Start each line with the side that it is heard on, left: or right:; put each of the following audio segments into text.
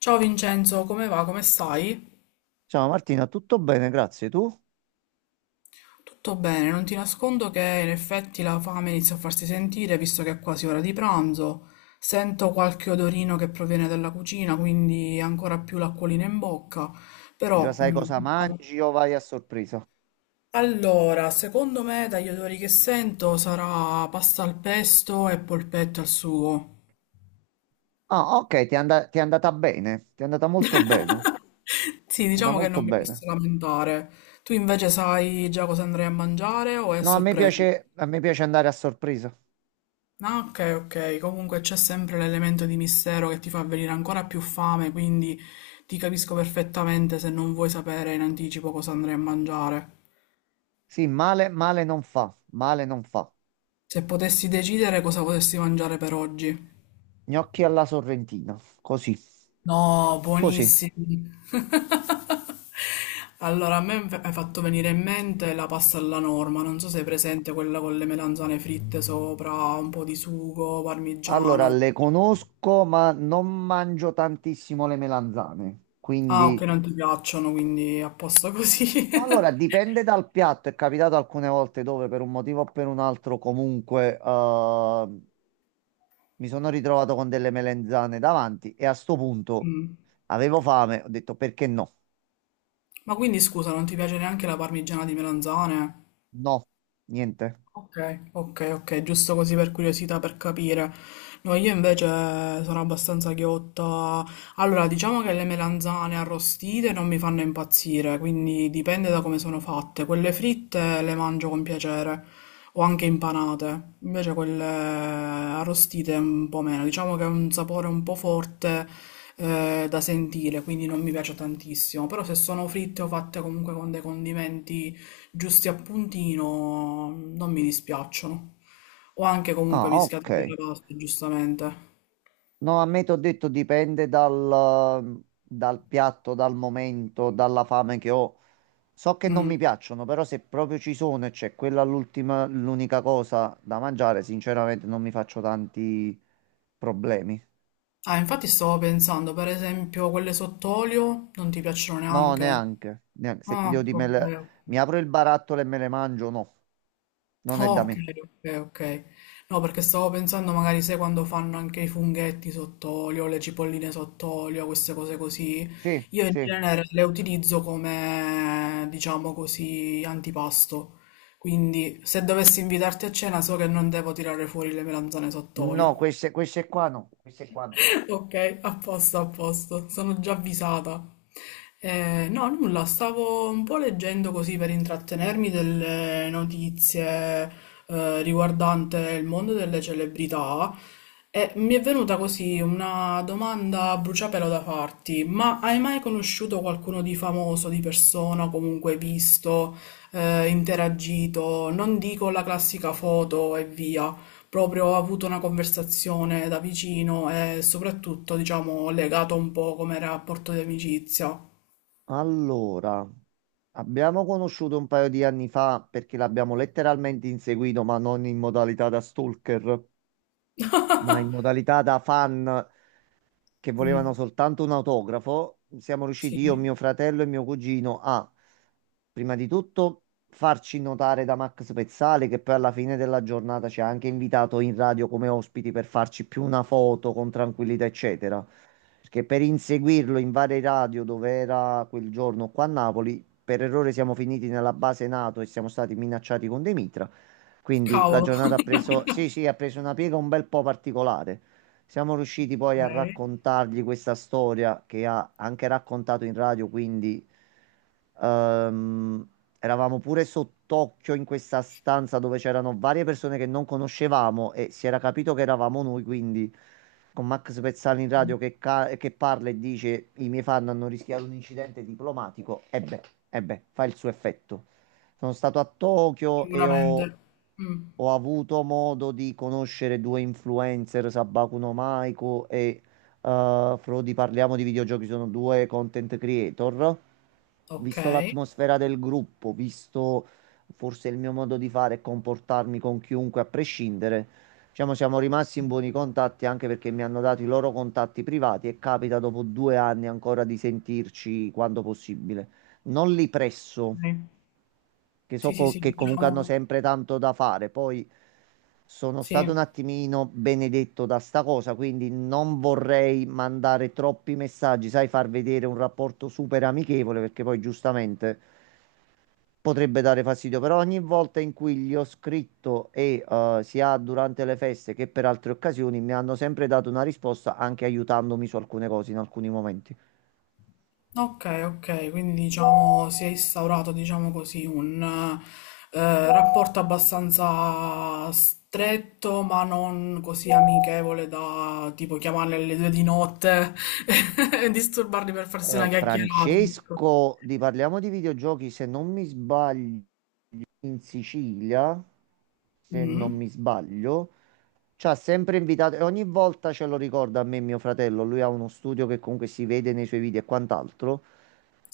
left: Ciao Vincenzo, come va? Come stai?
right: Ciao Martina, tutto bene, grazie. Tu
left: Tutto bene, non ti nascondo che in effetti la fame inizia a farsi sentire visto che è quasi ora di pranzo. Sento qualche odorino che proviene dalla cucina, quindi ancora più l'acquolina in bocca.
right: già
left: Però,
right: sai
left: mm,
right: cosa
left: diciamo-
right: mangi o vai a sorpresa?
left: Allora, secondo me dagli odori che sento sarà pasta al pesto e polpetto al sugo.
right: Ah, ok, ti è andata bene, ti è andata molto bene,
left: Sì,
right: è andata
left: diciamo che
right: molto
left: non mi posso
right: bene.
left: lamentare. Tu invece sai già cosa andrai a mangiare o è a
right: No,
left: sorpresa?
right: a me piace andare a sorpresa.
left: Ah, ok, ok. Comunque c'è sempre l'elemento di mistero che ti fa venire ancora più fame, quindi ti capisco perfettamente se non vuoi sapere in anticipo cosa andrai a mangiare.
right: Sì, male, male non fa, male non fa.
left: Se potessi decidere cosa potessi mangiare per oggi.
right: Gnocchi alla sorrentina, così,
left: No,
right: così.
left: buonissimi. Allora, a me mi hai fatto venire in mente la pasta alla norma, non so se è presente quella con le melanzane fritte sopra, un po' di sugo,
right: Allora,
left: parmigiano.
right: le conosco, ma non mangio tantissimo le melanzane,
left: Ah, ok,
right: quindi...
left: non ti piacciono, quindi a posto così.
right: Ma allora dipende dal piatto, è capitato alcune volte dove per un motivo o per un altro comunque, mi sono ritrovato con delle melanzane davanti e a sto punto
left: Mm.
right: avevo fame, ho detto perché no?
left: Ma quindi scusa, non ti piace neanche la parmigiana di melanzane?
right: No, niente.
left: Ok, ok, ok, giusto così per curiosità, per capire. No, io invece sono abbastanzaghiotta. Allora, diciamo che le melanzane arrostite non mi fanno impazzire, quindi dipende da come sono fatte. Quelle fritte le mangio con piacere, o anche impanate. Invece quelle arrostite un po' meno. Diciamo che è un sapore un po' forte, da sentire, quindi non mi piace tantissimo. Però se sono fritte o fatte comunque con dei condimenti giusti a puntino non mi dispiacciono. O anche comunque
right: Ah, ok.
left: mischiati con le paste, giustamente.
right: No, a me ti ho detto dal piatto, dal momento, dalla fame che ho. So che non
left: Mm.
right: mi piacciono, però se proprio ci sono e c'è quella l'ultima, l'unica cosa da mangiare, sinceramente non mi faccio tanti problemi.
left: Ah, infatti stavo pensando, per esempio, quelle sott'olio non ti piacciono
right: No,
left: neanche?
right: neanche, neanche. Se ti
left: Ah,
right: devo dire,
left: ok, ok.
right: mi apro il barattolo e me le mangio, no, non è
left: Oh,
right: da
left: ok,
right: me.
left: ok, ok. No, perché stavo pensando magari, sai, quando fanno anche i funghetti sott'olio, le cipolline sott'olio, queste cose così,
right: Sì,
left: io in
right: sì.
left: genere le utilizzo come, diciamo così, antipasto. Quindi, se dovessi invitarti a cena, so che non devo tirare fuori le melanzane
right: No,
left: sott'olio.
right: queste qua no, queste qua no.
left: Ok, a posto, sono già avvisata. No, nulla, stavo un po' leggendo così per intrattenermi delle notizie riguardante il mondo delle celebrità e mi è venuta così una domanda a bruciapelo da farti, ma hai mai conosciuto qualcuno di famoso, di persona, comunque visto, interagito? Non dico la classica foto e via proprio ho avuto una conversazione da vicino e soprattutto, diciamo, legato un po' come rapporto di amicizia.
right: Allora, abbiamo conosciuto un paio di anni fa perché l'abbiamo letteralmente inseguito, ma non in modalità da stalker, ma in modalità da fan, che volevano
left: Mm,
right: soltanto un autografo. Siamo riusciti io,
left: sì,
right: mio fratello e mio cugino a, prima di tutto, farci notare da Max Pezzale, che poi alla fine della giornata ci ha anche invitato in radio come ospiti per farci più una foto con tranquillità, eccetera. Perché per inseguirlo in varie radio dove era quel giorno qua a Napoli, per errore siamo finiti nella base NATO e siamo stati minacciati con dei mitra. Quindi la
left: cavolo.
right: giornata ha preso, sì, sì, ha preso una piega un bel po' particolare. Siamo riusciti poi
left: Ok,
right: a raccontargli questa storia che ha anche raccontato in radio, quindi ehm, eravamo pure sott'occhio in questa stanza dove c'erano varie persone che non conoscevamo e si era capito che eravamo noi, quindi con Max Pezzali in radio che parla e dice i miei fan hanno rischiato un incidente diplomatico, e beh, fa il suo effetto. Sono stato a Tokyo e
left: sicuramente. Mm,
right: ho avuto modo di conoscere due influencer, Sabaku no Maiko e eh, Frodi Parliamo di Videogiochi, sono due content creator.
left: ok. Ok.
right: Visto l'atmosfera del gruppo, visto forse il mio modo di fare e comportarmi con chiunque a prescindere, diciamo siamo rimasti in buoni contatti anche perché mi hanno dato i loro contatti privati e capita dopo due anni ancora di sentirci quando possibile. Non li presso,
left: Sì, sì, sì,
right: che comunque hanno
left: diciamo,
right: sempre tanto da fare. Poi sono
left: sì.
right: stato un attimino benedetto da sta cosa, quindi non vorrei mandare troppi messaggi, sai, far vedere un rapporto super amichevole, perché poi giustamente potrebbe dare fastidio. Però ogni volta in cui gli ho scritto sia durante le feste che per altre occasioni mi hanno sempre dato una risposta, anche aiutandomi su alcune cose in alcuni momenti.
left: Okay, okay, quindi diciamo si è instaurato, diciamo così, un rapporto abbastanza stretto, ma non così amichevole da tipo chiamarle alle due di notte e disturbarli per farsi una chiacchierata. Ecco.
right: Francesco, di parliamo di videogiochi, se non mi sbaglio, in Sicilia, se non
left: Mm,
right: mi sbaglio. Ci ha sempre invitato e ogni volta ce lo ricorda a me e mio fratello. Lui ha uno studio che comunque si vede nei suoi video e quant'altro.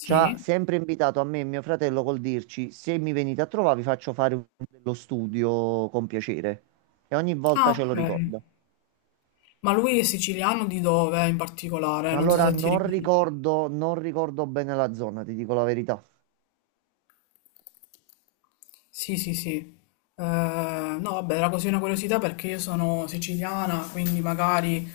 right: Ci ha sempre invitato a me e mio fratello col dirci: Se mi venite a trovare, vi faccio fare dello studio con piacere. E ogni
left: Ah,
right: volta ce lo,
left: ok.
right: ah, ricorda.
left: Ma lui è siciliano di dove in particolare? Non so
right: Allora
left: se ti
right: non
left: ricordi.
right: ricordo, non ricordo bene la zona, ti dico la verità.
left: Sì, sì, sì. No, vabbè, era così una curiosità perché io sono siciliana, quindi magari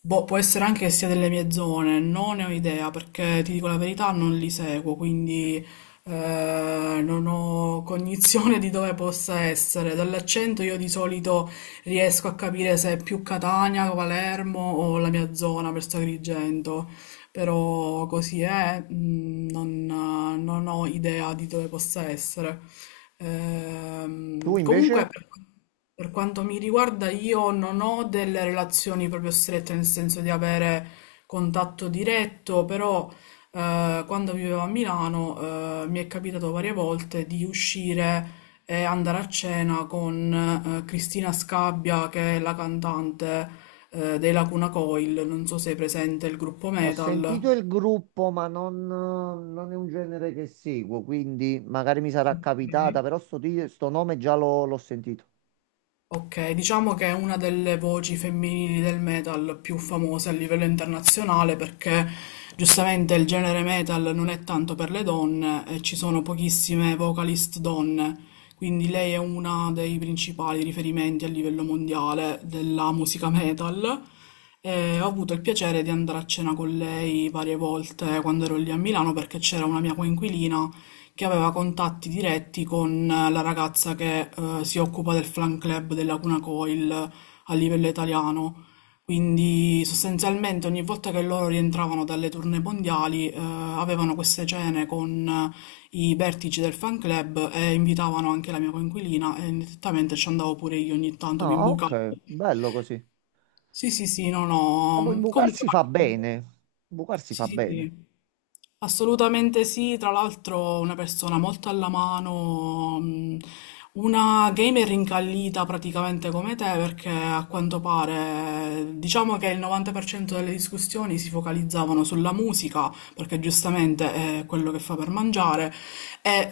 left: boh, può essere anche che sia delle mie zone, non ne ho idea perché ti dico la verità, non li seguo, quindi non ho cognizione di dove possa essere. Dall'accento io di solito riesco a capire se è più Catania, Palermo o la mia zona, per Agrigento però così è, non ho idea di dove possa essere.
right: Tu
left: Comunque,
right: invece?
left: per quanto mi riguarda, io non ho delle relazioni proprio strette, nel senso di avere contatto diretto, però quando vivevo a Milano, mi è capitato varie volte di uscire e andare a cena con Cristina Scabbia, che è la cantante dei Lacuna Coil, non so se è presente il gruppo
right: Ho
left: metal.
right: sentito il gruppo, ma non, non è un genere che seguo, quindi magari mi sarà capitata,
left: Ok.
right: però sto nome già l'ho sentito.
left: Okay, diciamo che è una delle voci femminili del metal più famose a livello internazionale perché giustamente il genere metal non è tanto per le donne e ci sono pochissime vocalist donne, quindi lei è una dei principali riferimenti a livello mondiale della musica metal e ho avuto il piacere di andare a cena con lei varie volte quando ero lì a Milano perché c'era una mia coinquilina che aveva contatti diretti con la ragazza che si occupa del fan club della Cuna Coil a livello italiano. Quindi sostanzialmente ogni volta che loro rientravano dalle tournée mondiali avevano queste cene con i vertici del fan club e invitavano anche la mia coinquilina e nettamente ci andavo pure io ogni tanto, mi
right: Ah,
left: imbucavo.
right: ok, bello così.
left: Sì, sì, sì, no,
right: Ah, poi
left: no. Comunque,
right: imbucarsi fa
left: guarda,
right: bene. Imbucarsi
left: sì,
right: fa
left: sì,
right: bene.
left: sì. Assolutamente sì, tra l'altro una persona molto alla mano, una gamer incallita praticamente come te, perché a quanto pare diciamo che il 90% delle discussioni si focalizzavano sulla musica, perché giustamente è quello che fa per mangiare, e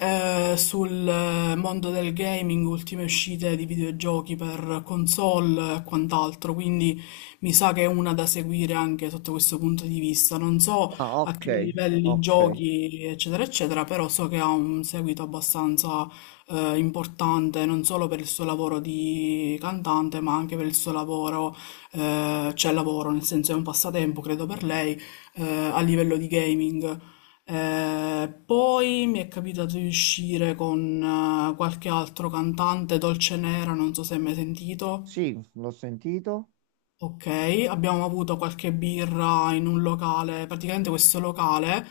left: sul mondo del gaming, ultime uscite di videogiochi per console e quant'altro, quindi mi sa che è una da seguire anche sotto questo punto di vista. Non so
right: Ah,
left: a
right: ok,
left: che livelli
right: ok.
left: giochi, eccetera, eccetera, però so che ha un seguito abbastanza importante, non solo per il suo lavoro di cantante, ma anche per il suo lavoro, cioè lavoro, nel senso è un passatempo, credo per lei, a livello di gaming. Poi mi è capitato di uscire con qualche altro cantante, Dolce Nera, non so se hai mai sentito.
right: Sì, l'ho sentito.
left: Ok, abbiamo avuto qualche birra in un locale, praticamente questo locale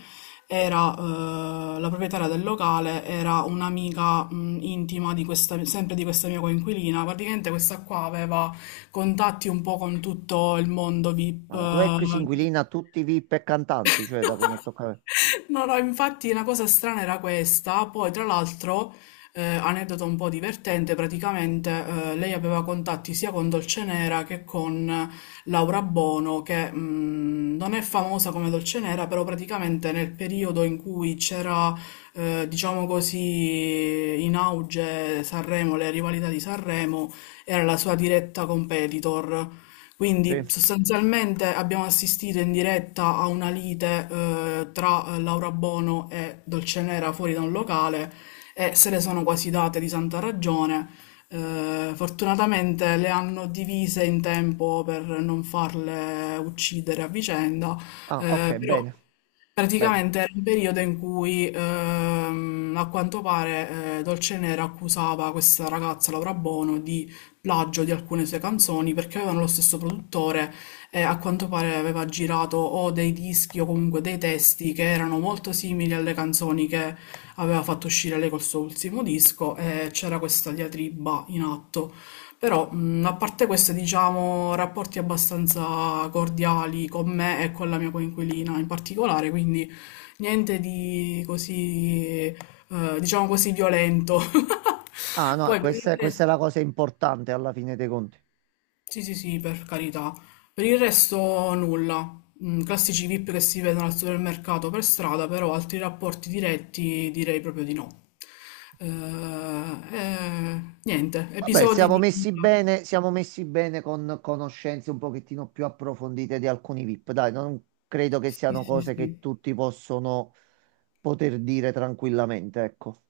left: era, la proprietaria del locale era un'amica intima di questa, sempre di questa mia coinquilina, praticamente questa qua aveva contatti un po' con tutto il mondo VIP,
right: Ma la tua ex inquilina ha tutti i VIP e cantanti, cioè da come toccare.
left: No, no, infatti la cosa strana era questa, poi tra l'altro, aneddoto un po' divertente, praticamente lei aveva contatti sia con Dolcenera che con Laura Bono, che non è famosa come Dolcenera, però praticamente nel periodo in cui c'era, diciamo così, in auge Sanremo, le rivalità di Sanremo, era la sua diretta competitor. Quindi
right: Sì.
left: sostanzialmente abbiamo assistito in diretta a una lite tra Laura Bono e Dolcenera fuori da un locale e se le sono quasi date di santa ragione. Fortunatamente le hanno divise in tempo per non farle uccidere a vicenda,
right: Ah, ok,
left: però
right: bene, bene.
left: praticamente era un periodo in cui, a quanto pare, Dolce Nera accusava questa ragazza, Laura Bono, di plagio di alcune sue canzoni perché avevano lo stesso produttore e a quanto pare aveva girato o dei dischi o comunque dei testi che erano molto simili alle canzoni che aveva fatto uscire lei col suo ultimo disco e c'era questa diatriba in atto. Però, a parte questo, diciamo, rapporti abbastanza cordiali con me e con la mia coinquilina in particolare, quindi niente di così, diciamo così, violento.
right: Ah, no,
left: Poi per il
right: questa
left: resto,
right: è la cosa importante alla fine dei conti.
left: sì, sì, sì, per carità. Per il resto nulla. Classici VIP che si vedono al supermercato per strada, però altri rapporti diretti direi proprio di no. Eh, niente,
right: Vabbè,
left: episodi di vita.
right: siamo messi bene con conoscenze un pochettino più approfondite di alcuni VIP. Dai, non credo che
left: Sì,
right: siano
left: sì,
right: cose
left: sì.
right: che tutti possono poter dire tranquillamente, ecco.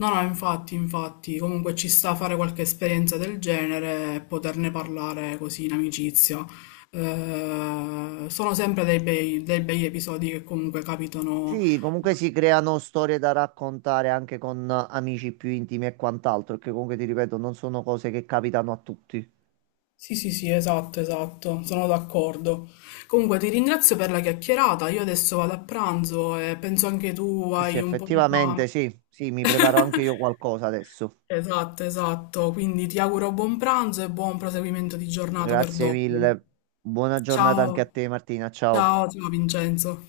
left: No, no, infatti, infatti, comunque ci sta a fare qualche esperienza del genere e poterne parlare così in amicizia. Sono sempre dei bei episodi che comunque capitano.
right: Sì, comunque si creano storie da raccontare anche con amici più intimi e quant'altro, che comunque ti ripeto, non sono cose che capitano a tutti.
left: Sì, sì, sì, esatto, esatto, sono d'accordo. Comunque ti ringrazio per la chiacchierata, io adesso vado a pranzo e penso anche tu
right: Eh sì,
left: hai un po' di
right: effettivamente
left: fame.
right: sì, sì, mi preparo anche io qualcosa adesso.
left: Esatto, esatto, quindi ti auguro buon pranzo e buon proseguimento di giornata per
right: Grazie
left: dopo.
right: mille. Buona giornata anche
left: Ciao,
right: a te, Martina. Ciao.
left: ciao, ciao Vincenzo.